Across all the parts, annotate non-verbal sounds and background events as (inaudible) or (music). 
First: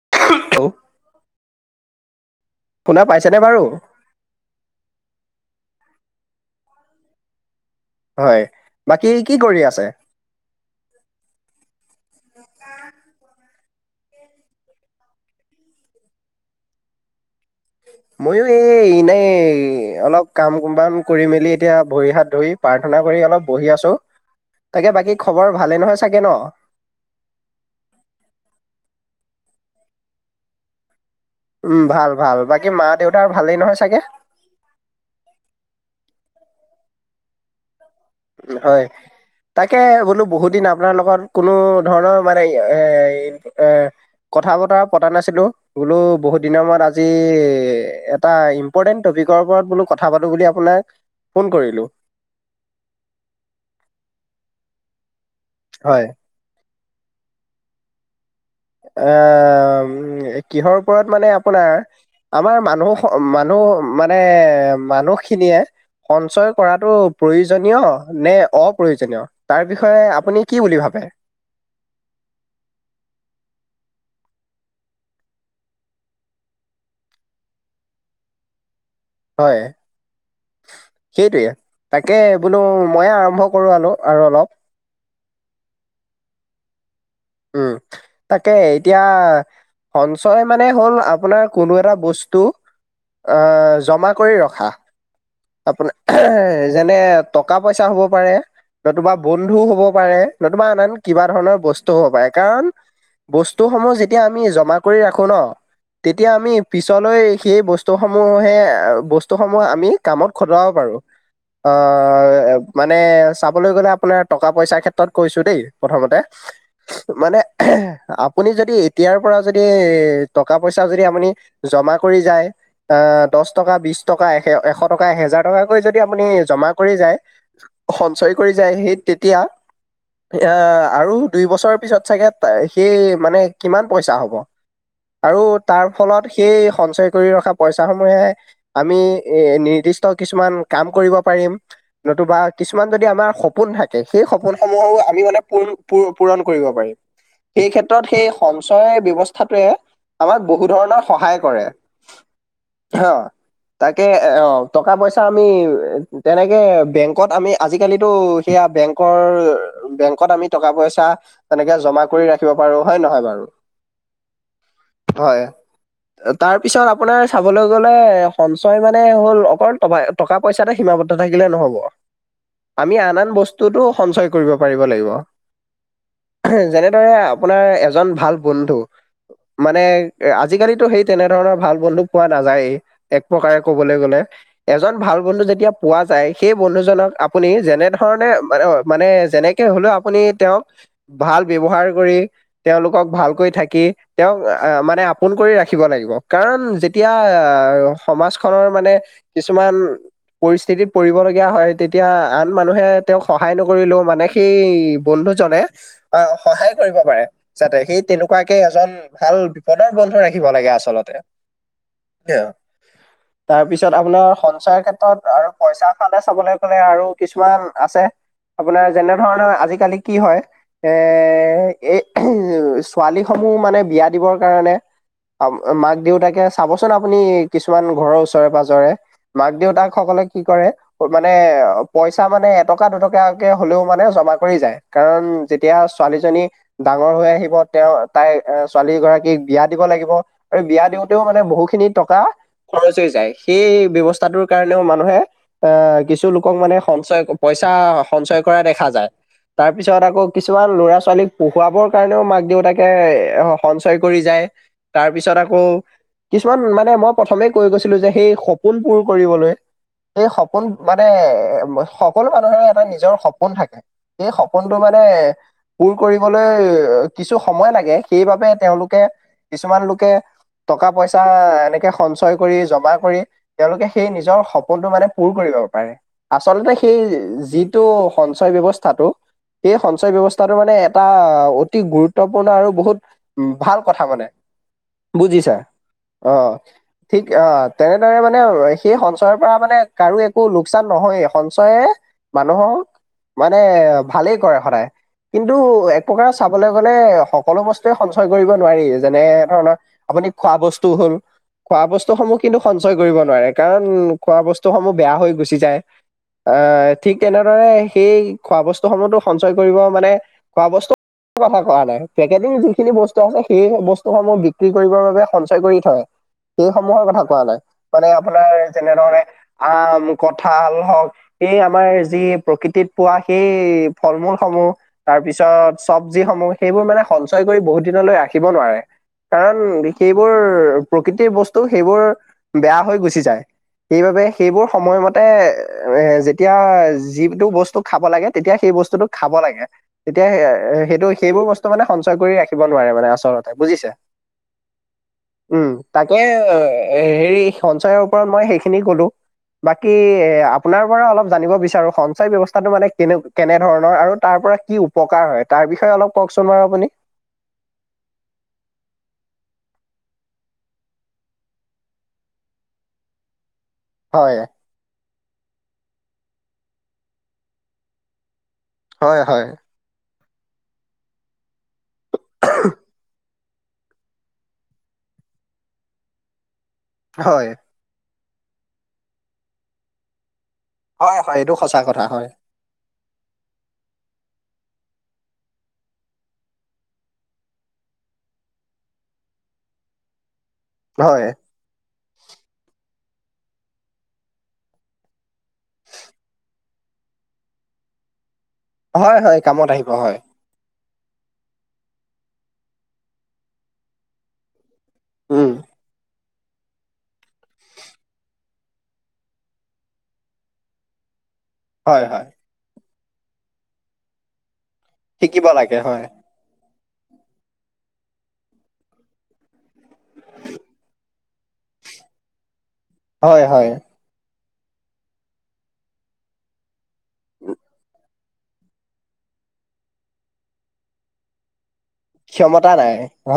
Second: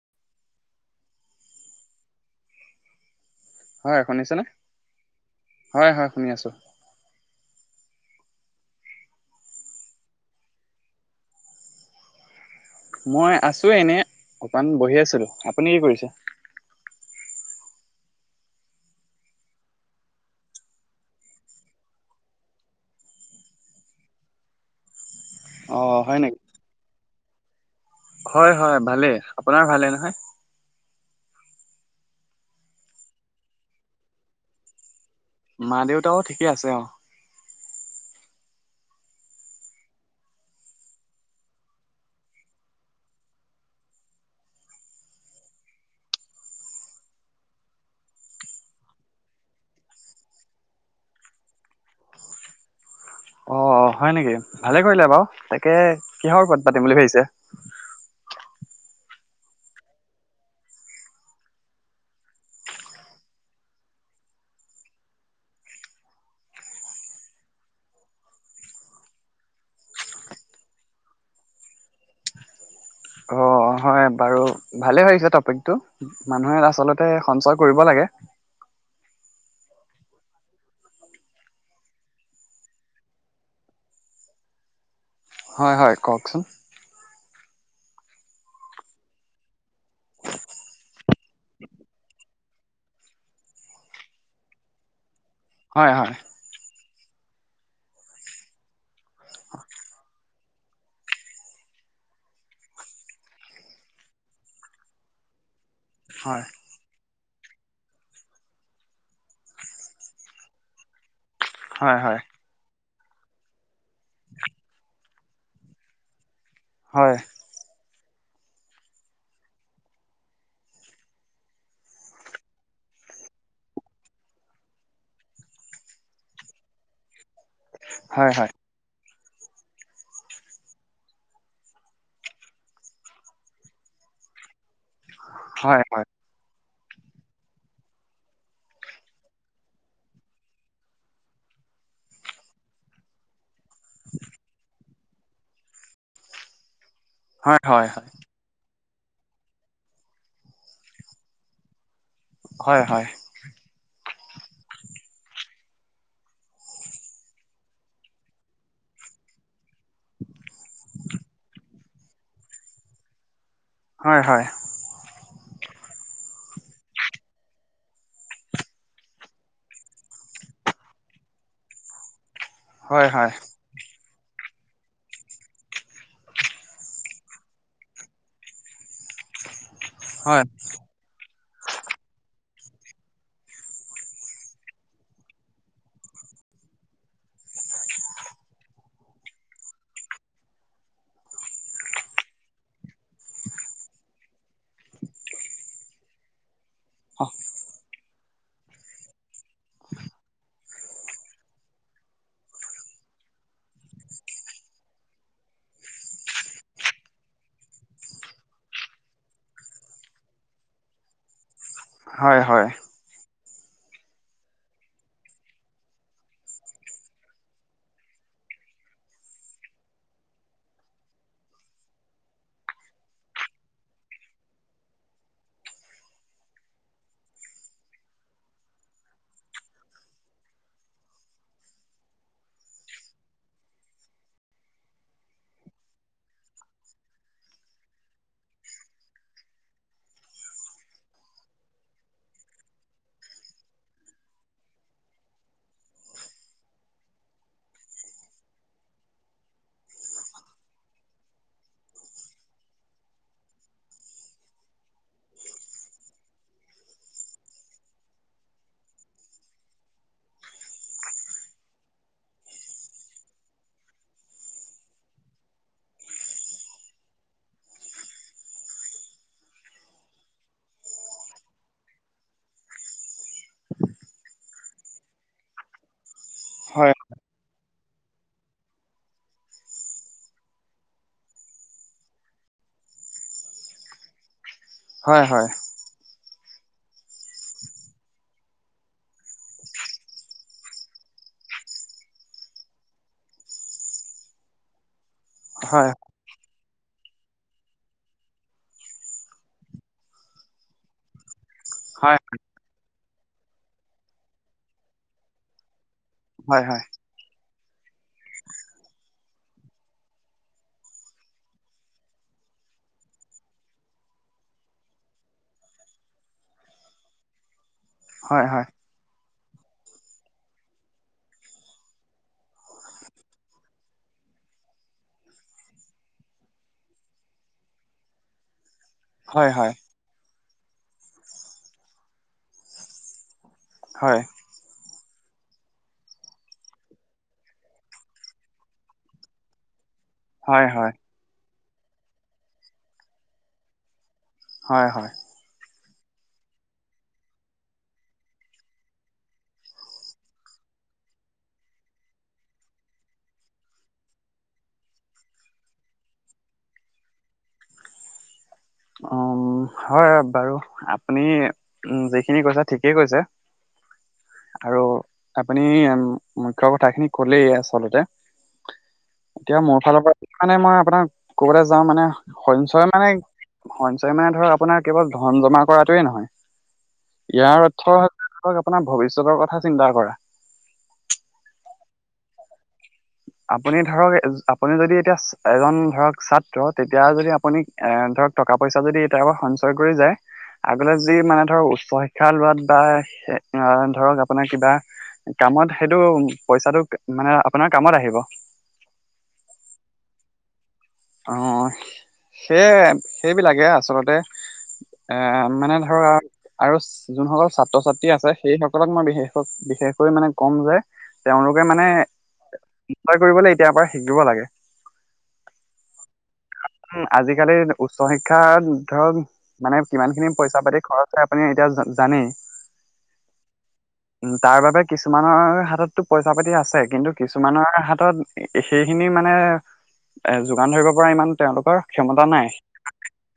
(unintelligible) শুনা পাইছে হয়, শুনিছেনে হয় হয় শুনি আছোঁ হয়, বাকী কি কৰি আছে মই আছোৱে এনে অকণমান বহি আছিলো আপুনি কি কৰিছে মই এইনে অলপ কাম কুমবান কৰি মেলি এতিয়া ভৰি হাত ধৰি প্ৰাৰ্থনা কৰি অলপ বহি আছোঁ তাকে বাকী খবৰ অ ভালে নহয় হয় চাগে ন নেকি? হয়, হয় ভালেই আপোনাৰ ভালে নহয় উম, ভাল ভাল বাকী মা দেউতাৰ ভালেই নহয় চাগে মা, দেউতাও ঠিকে আছে অ', হয় তাকে বোলো বহুত দিন আপোনাৰ লগত কোনো ধৰণৰ মানে এ এ কথা বতৰা পতা নাছিলো বোলো বহুত দিনৰ মত আজি এ এটা ইম্পৰ্টেন্ট টপিকৰ বলো কথা পো বুলি আপোনাক ফোন কৰিলো অ', হয় নেকি ভালে কৰিলে বাৰু তাকে হয়। কিহৰ পাতিম বুলি ভাবিছে অ', উ কিহৰ ওপৰত মানে আপোনাৰ আমাৰ মানুহ মানুহ মানে মানুহ মানুহখিনিয়ে সঞ্চয় কৰাটো প্ৰয়োজনীয় নে অপ্ৰয়োজনীয় তাৰ বিষয়ে আপুনি আপুনি বুলি ভাবে অ', হয় বাৰু ভালে পাইছোঁ টপিকটো মানুহে আচলতে সঞ্চয় কৰিব লাগে হয়। সেইটোৱে তাকে বোলো মইে আৰম্ভ কৰো আলো আৰু অলপ হয়, হয় কওকচোন উম, তাকে এতিয়া সঞ্চয় মানে হ'ল আপোনাৰ কোনো এটা বস্তু আহ জমা কৰি ৰখা হয় আপোনাৰ হয় যেনে টকা পইচা হ'ব পাৰে নতুবা বন্ধু হ'ব পাৰে নতুবা আনন কিবা ধৰণৰ বস্তু হ'ব পাৰে কাৰণ বস্তুসমূহ যেতিয়া আমি জমা কৰি ৰাখো ন তেতিয়া হয় আমি পিছলৈ সেই বস্তুসমূহহে বস্তুসমূহ আমি কামত খটাব পাৰো হয় হয় অ মানে চাবলৈ গ'লে আপোনাৰ টকা পইচাৰ ক্ষেত্ৰত কৈছো দেই প্ৰথমতে হয় মানে আপুনি যদি এতিয়াৰ পৰা যদি টকা পইচা যদি আপুনি জমা কৰি যায় দহ টকা বিশ টকা এশ এহেজাৰ টকাকৈ যদি আপুনি জমা কৰি যায় হয় সঞ্চয় হয় কৰি যায় এতিয়া এ আৰু দুই বছৰ পিছত চাগে সেই মানে কিমান পইচা হ'ব আৰু হয় তাৰ ফলত সেই সঞ্চয় কৰি ৰখা পইচা সমূহে আমি এ নি নিৰ্দিষ্ট কিছুমান কাম কৰিব পাৰিম নতুবা কিছুমান যদি আমাৰ সপোন সপোন থাকে সেই সপোনসমূহো আমি মানে পূৰণ কৰিব পাৰিম হয় সেই হয় হয় ক্ষেত্ৰত সেই সঞ্চয় ব্য্ৱস্থাটোৱে আমাক বহু ধৰণৰ সহায় কৰে হয় হয় হা তাকে আহ টকা পইচা আমি তেনেকে বেংকত আমি আজিকালিতো সেয়া বেংকৰ বেংকত আমি টকা পইচা এনেকে জমা কৰি ৰাখিব পাৰো হয়ে নহয় বাৰু হয়, হয়। তাৰপিছত আপোনাৰ চাবলৈ গ'লে সঞ্চয় মানে হ'ল। (unintelligible) টকা পইচাতে সীমাবদ্ধ থাকিলে নহব, আমি হয় আন আন হয় বস্তুটো সঞ্চয়। কৰিব পাৰিব লাগিব। যেনেদৰে আপোনাৰ এজন ভাল বন্ধু। মানে আজিকালিতো সেই তেনে। ধৰণৰ ভাল বন্ধু পোৱা নাযায়েই, এক প্ৰকাৰে কবলৈ গ'লে। এজন ভাল বন্ধু যেতিয়া পোৱা যায় সেই বন্ধুজনক আপুনি যেনে ধৰণে মানে যেনেক। একে হলেও আপুনি তেওঁক ভাল ব্যৱহাৰ কৰি তেওঁলোকক ভালকৈ থাকি তেওঁক। আ মানে আপোন কৰি ৰাখিব লাগিব, কাৰণ যেতিয়া আ সমাজখনৰ মানে। কিছুমান। পৰিস্থিতিত পৰিবলগীয়া হয় তেতিয়া আন মানুহে তেওঁক সহায় নকৰিলেও মানে সেই বন্ধু। জনে আ সহায় কৰিব পাৰে যাতে সেই তেনেকুৱাকে এজন ভাল বিপদৰ বন্ধুৰ। ৰাখিব লাগে আচলতে। হয়, হয়। তাৰ পিছত আপোনাৰ সঞ্চয়ৰ ক্ষেত্ৰত আৰু পইচাৰ ফালে চাবলৈ গলে আৰু কিছুমান আছে। আপোনাৰ যেনে ধৰণৰ আজিকালি কি হয় এ এই ছোৱালী সমূহ। (unintelligible) মানে বিয়া দিবৰ কাৰণে। মাক দেউতাকে চাবচোন আপুনি কিছুমান ঘৰৰ ওচৰে পাজৰে। পাজৰে মাক- দেউতাক সকলে কি কৰে মানে প‌ইচা মানে এটকা দুটকাকে হলেও। হলেও মানে জমা কৰি যায়, কাৰন যেতিয়া ছোৱালীজনী ডাঙৰ হৈ আহিব, তেওঁ তাই। ছোৱালী গৰাকীক বিয়া দিব লাগিব আৰু বিয়া দিওঁতেও মানে বহু খিনি টকা খৰচ হৈ যায়। সেই ব্যৱস্থাটোৰ কাৰণেও মানুহে আ কিছু লোকক মানে সঞ্চয় পইচা সঞ্চয়। কৰা দেখা যায়। তাৰ পিছত আকৌ কিছুমান ল'ৰা-ছোৱালীক পঢ়ুৱাবৰ কাৰণেও মাক দেউতাকে এ সঞ্চয় কৰি যায়। তাৰ পিছত আকৌ কিছুমান মানে মই প্ৰথমে কৈ গৈছিলো যে সেই। সপোন পূৰ কৰিবলৈ। সেই সপোন মানে সকলো মানুহেৰে এটা নিজৰ সপোন থাকে সেই সপোনটো মানে। মানে পূৰ কৰিবলৈ কিছু সময় লাগে সেইবাবে তেওঁলোকে। কিছুমান লোকে টকা-পইচা এনেকে সঞ্চয় কৰি জমা কৰি। তেওঁলোকে সেই নিজৰ সপোনটো মানে পূৰ কৰিব পাৰে, আচলতে হয় সেই যি। টো সঞ্চয় ব্যৱস্থাটো। সেই সঞ্চয় ব্যৱস্থাটো মানে এটা অতি গুৰুত্বপূৰ্ণ আৰু বহুত ভাল কথা মানে। হয়, হয়। বুজিছা অ' ঠিক অ, তেনে। দৰে মানে সেই সঞ্চয়ৰ পৰা মানে কাৰো একো লোকচান নহয় সঞ্চয়ে। মানুহক মানে ভালেই কৰে সদায় কিন্তু হয় এক প্ৰকাৰে। চাবলৈ গ'লে সকলো বস্তুৱে সঞ্চয় কৰিব নোৱাৰি, যেনে ধৰণৰ আপুনি খোৱা বস্তু হ'ল। খোৱা হয় বস্তুসমূহ কিন্তু সঞ্চয় কৰিব নোৱাৰে, কাৰণ খোৱা বস্তুসমূহ বেয়া হৈ গুচি যায়। হয় হয় অ', ঠিক তেনে। দৰে সেই খোৱা বস্তু সমূহতো সঞ্চয় কৰিব মানে খোৱা বস্তু। কথা কোৱা নাই পেকেটিং যিখিনি বস্তু আছে সেই বস্তুসমূহ বিক্ৰী কৰিবৰ বাবে সঞ্চয় কৰি থয়। সেই সমূহৰ কথা কোৱা নাই, মানে হয় আপোনাৰ হয় যেনে ধৰণে। আম কঠাল হওঁক এই আমাৰ যি প্ৰকৃতিত পোৱা সেই ফল-মূল সমূহ। তাৰ পিছত চব্জি সমূহ সেইবোৰ মানে সঞ্চয় কৰি বহুত দিনলৈ ৰাখিব নোৱাৰে। হয় কাৰণ হয় সেইবোৰ প্ৰকৃতিৰ বস্তু সেইবোৰ বেয়া হৈ গুচি যায়। হয় সেইবাবে সেইবোৰ সময়মতে। তাতে এ যেতিয়া যিটো বস্তু খাব লাগে তেতিয়া সেই বস্তুটো খাব লাগে। তেতিয়া হয় হয় সেইটো সেইবোৰ বস্তু মানে সঞ্চয় কৰি ৰাখিব নোৱাৰে মানে আচলতে বুজিছে। হয়, হয়। উ', তাকে হেৰি সঞ্চয়ৰ ওপৰত মই সেইখিনি ক'লো। বাকী এ', আপোনাৰ পৰা অলপ জানিব বিচাৰো সঞ্চয় ব্যৱস্থাটো মানে কেনে কেনে ধৰণৰ আৰু তাৰ। কি উপকাৰ হয় তাৰ বিষয়ে অলপ কওঁকচোন বাৰু আপুনি। (inaudible) উম', হয় বাৰু আপুনি যিখিনি কৈছে ঠিকেই কৈছে। হয়, আৰু আপুনি মুখ্য কথাখিনি ক'লেই আচলতে। হয়, হয়, এতিয়া মোৰ ফালৰ পৰা মানে মই আপোনাক ক'বলে যাওঁ মানে সঞ্চয় মানে। সঞ্চয় মানে ধৰ আপোনাৰ কেৱল ধন জমা কৰাটোৱে নহয় হয়, ইয়াৰ অৰ্থ। (unintelligible) আপোনাৰ ভৱিষ্যতৰ কথা চিন্তা কৰা। হয়। হয়। এইটো সঁচা কথা হয়। আপুনি ধৰক আপুনি যদি এতিয়া এজন ধৰক ছাত্ৰ তেতিয়া যদি আপুনি ধৰক। টকা পইচা যদি এতিয়াৰ পৰা সঞ্চয় কৰি যায় আগলে যি হয়। মানে ধৰক উচ্চ শিক্ষা লোৱাত বা। ধৰক আপোনাৰ কিবা কামত সেইটো পইচাটো মানে। আপোনাৰ কামত আহিব। হয়। হয়। কামত আহিব হয়। অ', সেই সেইবিলাকে আচলতে। এ', উম, মানে ধৰক। আৰু যোনসকল ছাত্ৰ-ছাত্ৰী আছে সেইসকলক মই বিশষ বিশেষকৈ মানে কম যে। তেওঁলোকে মানে হয়, হয়, কৰিবলৈ এতিয়াৰ পৰা শিকিব লাগে। শিকিব লাগে হয়। আজিকালি উচ্চ শিক্ষাত ধৰক মানে কিমান খিনি পইচা পাতি খৰচ হয় আপুনি। এতিয়া জানে। হয় হয়। তাৰ বাবে কিছুমানৰ হাতততো পইচা পাতি আছে কিন্তু কিছুমানৰ হাতত। সেইখিনি মানে এ যোগান ধৰিব পৰা ইমান তেওঁলোকৰ। ক্ষমতা নাই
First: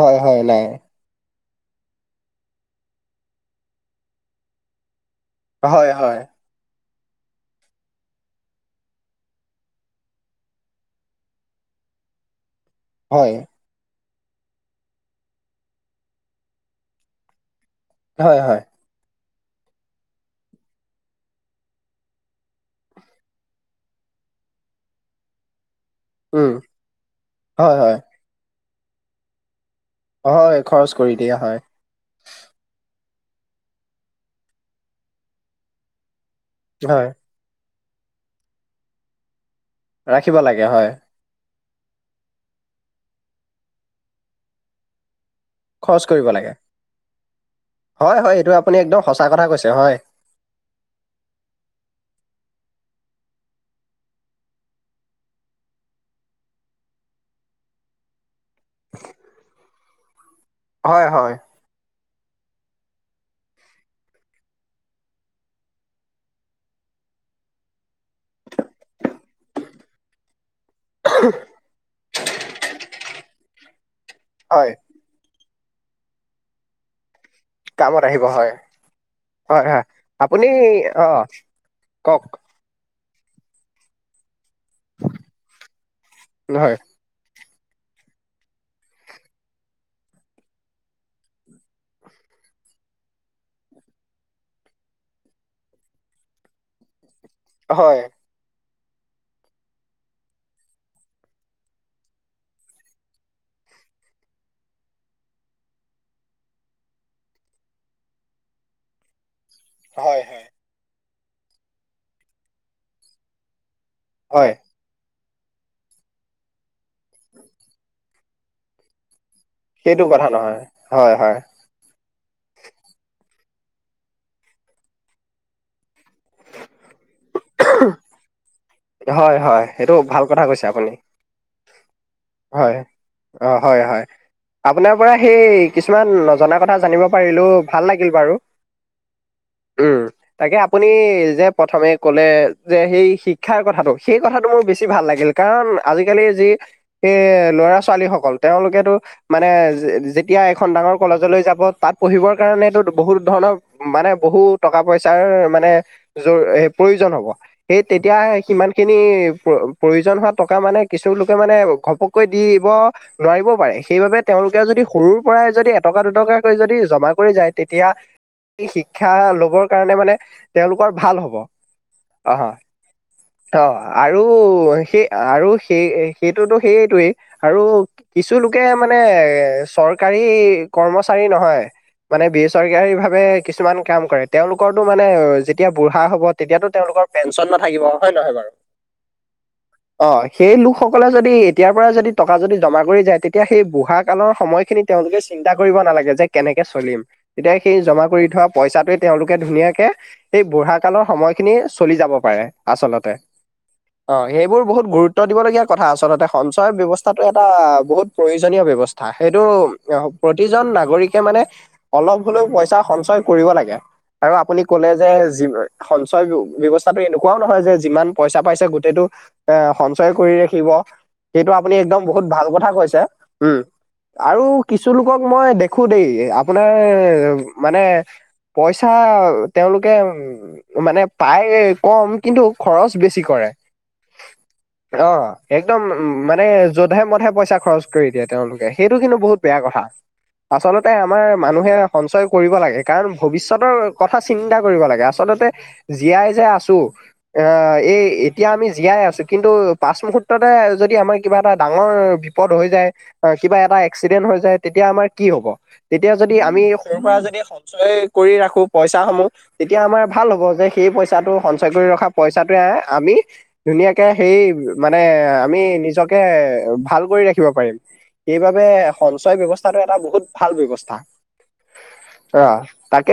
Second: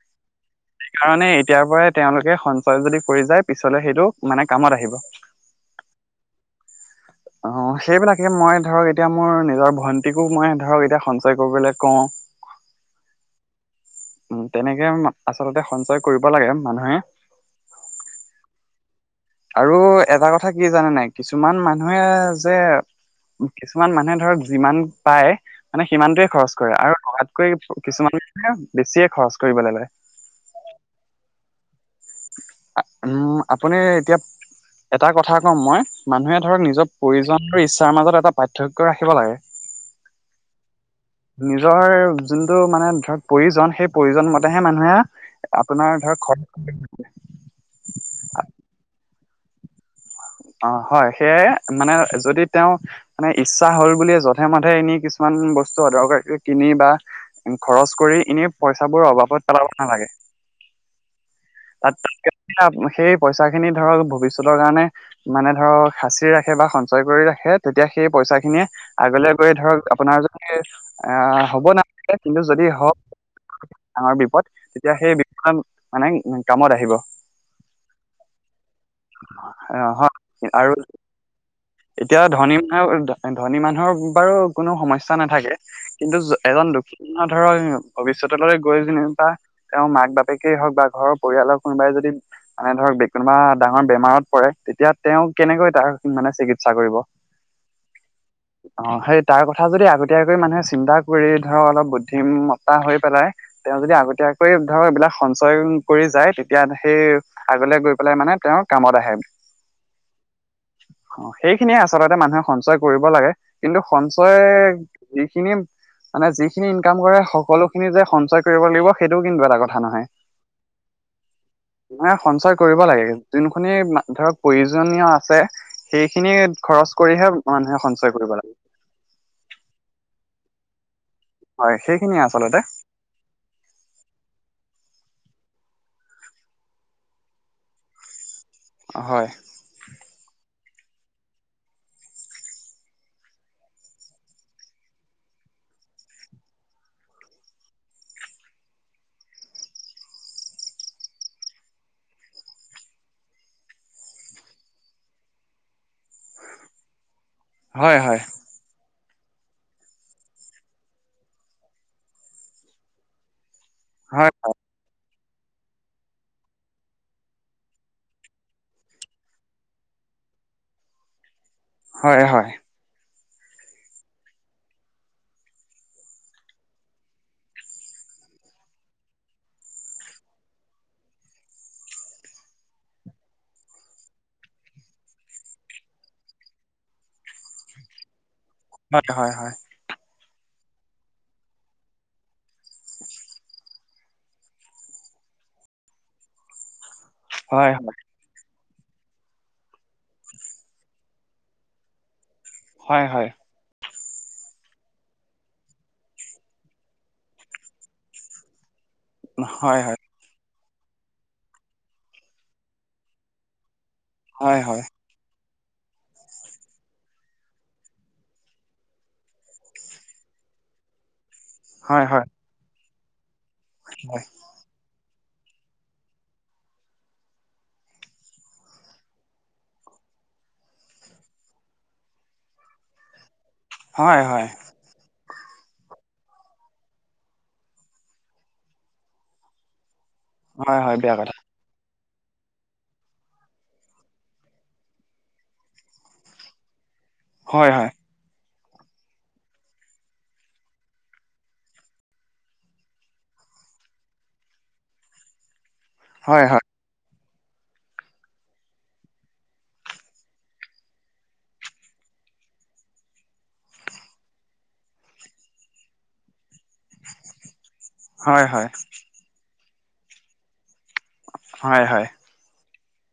হয়, হয়, নাই, তেতিয়াৰ পৰাই তেওঁলোকে সঞ্চয় যদি কৰি যায় পিছলে সেইটো মানে কামত আহিব। হয় হয়। অ', সেইবিলাকে মই ধৰক এতিয়া মোৰ নিজৰ ভণ্টিকো মই ধৰক এতিয়া সঞ্চয় কৰিবলৈ। কওঁ। হয়। উম', তেনেকে আচলতে সঞ্চয় কৰিব লাগে মানুহে। হয় হয়। আৰু এটা কথা কি জানে নাই কিছুমান মানুহে যে কিছুমান মানুহে ধৰক যিমান পায়। মানে সিমানটোৱে উম, খৰচ কৰে আৰু লগাতকৈ হয়, হয়, কিছুমানে বেছিয়ে খৰচ কৰিবলৈ লয়। হয়, খৰচ কৰি দিয়া হয়। উম', আপুনি এতিয়া এটা কথা কম মই মানুহে ধৰক নিজৰ হয়, প্ৰয়োজন তাৰ মাজত এটা পাৰ্থক্য ৰাখিব লাগে। ৰাখিব লাগে হয়। নিজৰ যোনটো মানে ধৰক প্ৰয়োজন সেই প্ৰয়োজন মতেহে মানুহে আপোনাৰ ধৰ খৰছ হয়-হয়, এইটো আপুনি একদম সঁচা কথা কৈছে হয়। অ', হয় সেয়াই মানে যদি তেওঁ মানে ইচ্ছা হ'ল বুলিয়ে যধে-মধে এনে কিছুমান বস্তু দৰকাৰ কিনি বা খৰচ কৰি এনে পইচাবোৰৰ অভাৱত পেলাব নালাগে। হয়-হয়। তাত সেই পইচা খিনি ধৰক ভৱিষ্যতৰ কাৰণে মানে ধৰক সাঁচি ৰাখে বা সঞ্চয় কৰি ৰাখে, তেতিয়া সেই পইচা খিনিয়ে আগলৈ গৈ ধৰক আপোনাৰ য আহ হ'ব নালাগে কিন্তু যদি হওক ডাঙৰ বিপদ হয় তেতিয়া সেই মানে কামত আহিব। কামত আহিব হয়। হয় অ', হয় আপুনি আৰু অ এতিয়া কওক ধনী মে ধনী মানুহৰ বাৰু কোনো সমস্যা নাথাকে কিন্তু এজন হয় দক্ষিণ মান। ধৰক ভৱিষ্যতলৈ গৈ যেনিবা তেওঁৰ মাক-বাপেকেই হওক বা ঘৰৰ পৰিয়ালৰ কোনোবাই যদি মানে ধৰক কোনোবা ডাঙৰ বেমাৰত পৰে তেতিয়া তেওঁ কেনেকৈ তাৰ কোনে চিকিৎসা কৰিব। হয়। অ সেই তাৰ কথা যদি আগতীয়াকৈ মানুহে চিন্তা কৰি ধৰ অলপ বুদ্ধিমত্তা হৈ পেলাই। তেওঁ যদি আগতীয়াকৈ ধৰক এইবিলাক সঞ্চয়। কৰি যায় তেতিয়া সেই আগলে গৈ পেলাই মানে তেওঁৰ কামত আহে। হয়-হয়। অ' সেইখিনিয়ে আচলতে মানুহে সঞ্চয় কৰিব লাগে কিন্তু সঞ্চয় হয় যিখিনি মানে যিখিনি ইনকাম কৰে সকলো খিনি যে সঞ্চয় কৰিব লাগিব সেইটো। কিন্তু এটা কথা নহয়। হয়, হয়। মানে সঞ্চয় কৰিব লাগে যোনখিনি ধৰক প্ৰয়োজনীয় আছে। সেইখিনি খৰচ কৰিহে মানুহে সঞ্চয় কৰিব লাগে। যাবলৈ। হয় সেই হয় অ' হয়-হয় আপোনাৰ ত পৰা সেই কিছুমান নজনা কথা জানিব পাৰিলো ভাল লাগিল বাৰু। হয় উম তাকে। আপুনি যে প্ৰথমে ক'লে যে সেই শিক্ষাৰ কথাটো সেই কথাটো মোৰ বেছি ভাল লাগিল কাৰণ। আজিকালি যি সেই ল'ৰা-ছোৱালী সকল তেওঁলোকেতো মানে যেতিয়া এখন ডাঙৰ কলেজলৈ যাব তাত পঢ়িবৰ কাৰনেটো বহুত ধৰণৰ মানে বহু টকা পইচাৰ মানে প্ৰয়োজন হ'ব। সেই হয় তেতিয়া হয় সিমান খিনি প্ৰয়োজন হোৱা টকা মানে কিছু লোকে মানে। ঘপককৈ দি দিব নোৱাৰিবও পাৰে সেইবাবে হয় তেওঁলোকেও যদি সৰু পৰাই যদি এটকা, দুটকাকৈ যদি জমা কৰি যায় তেতিয়া শিক্ষা লবৰ কাৰণে মানে তেওঁলোকৰ ভাল হ'ব। অহ হয়-হয়। অ আৰু সেই আৰু সেই সেইটোতো সেইটোৱেই আৰু কিছু লোকে মানে চৰকাৰী কৰ্মচাৰী নহয়। মানে বেচৰকাৰী ভাবে কিছুমান কাম কৰে। তেওঁলোকৰটো মানে যেতিয়া বুঢ়া হ'ব তেতিয়াতটো তেওঁলোক পেঞ্চন নাথাকিব হয় নহয় বাৰু। হয়-হয়-হয়। অ সেই লোকসকলে যদি তেতিয়াৰ পৰা যদি টকা যদি জমা কৰি যায় তেতিয়া সেই বুঢ়া কালৰ সময়খিনি তেওঁলোকে চিন্তা কৰিব নালাগে যে কেনেকৈ চলিম তেতিয়া হয় সেই জমা কৰি থোৱা পইচাটোয়ে তেওঁলোকে ধুনীয়াকে এই বুঢ়া কালৰ সময় খিনি চলি যাব পাৰে। হয় আচলতে হয় অ' সেইবোৰ বহুত গুৰুত্ব দিবলগীয়া কথা আচলতে সঞ্চয় ব্যৱস্থাটো এটা বহুত প্ৰয়োজনীয় ব্যৱস্থা সেইটো হয় প্ৰতি জন নাগৰিকে মানে অলপ হ'লেও পইচা সঞ্চয় কৰিব লাগে। আৰু হয় হয় আপুনি হয় কলে যে সঞ্চয় ব্যৱস্থাটো এনেকুৱাও নহয় যে যিমান পইচা পাইছে গোটেইটো এ সঞ্চয় কৰি ৰাখিব। সেইটো আপুনি একদম হয় হয় বহুত হয় ভাল কথা কৈছে উম আৰু কিছ লোক (unintelligible) মই দেখো দেই আপোনাৰ মানে পইচা তেওঁলোকে মানে পায় কম কিন্তু খৰচ বেছি কৰে। হয়-হয়। অ' একদম। উ মানে যধে-মধে পইচা খৰচ কৰি দিয়ে তেওঁলোকে সেইটো কিন্তু বহুত বেয়া কথা। হয় আচলতে হয় বেয়া আমাৰ কথা মানুহে সঞ্চয় কৰিব লাগে কাৰণ ভৱিষ্যতৰ কথা চিন্তা কৰিব লাগে আচলতে জীয়াই যে আছো। হয় হয় অ'এই এতিয়া আমি জীয়াই আছো কিন্তু পাচ মূহুৰ্ততে যদি আমাৰ কিবা এটা ডাঙৰ বিপদ হৈ যায় কিবা এটা এক্সিডেন্ট হৈ যায় তেতিয়া আমাৰ কি হ'ব। তেতিয়া যদি হয় আমি সৰুৰ পৰা যদি সঞ্চয় কৰি ৰাখো পইচা সমূহ তেতিয়া আমাৰ ভাল হ'ব যে সেই পইচাটো সঞ্চয় কৰি ৰখা পইচা। আমি ধুনীয়াকে সেই মানে আমি নিজকে ভাল কৰি ৰাখিব পাৰিম হয় হয় সেইবাবে হয় সঞ্চয় ব্যৱস্থা এটা বহুত ভাল ব্যৱস্থা। হয়-হয়। অ' তাকে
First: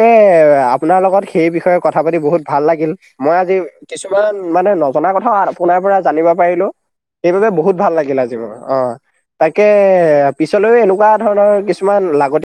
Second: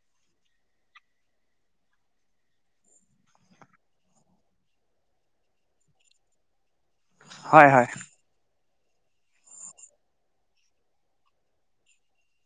আপোনাৰ লগত সেই বিষয়ে কথা পাতি বহুত ভাল লাগিল। মই আজি কিছুমান মানে মানে নজনা কথা আপোনাৰ পৰা জানিব পাৰিলো সেইবাবে হয় বহুত হয় ভাল লাগিল আজি মোৰ। অ' তাকে পিছলৈও এনেকুৱা ধৰণৰ কিছুমান লাগতি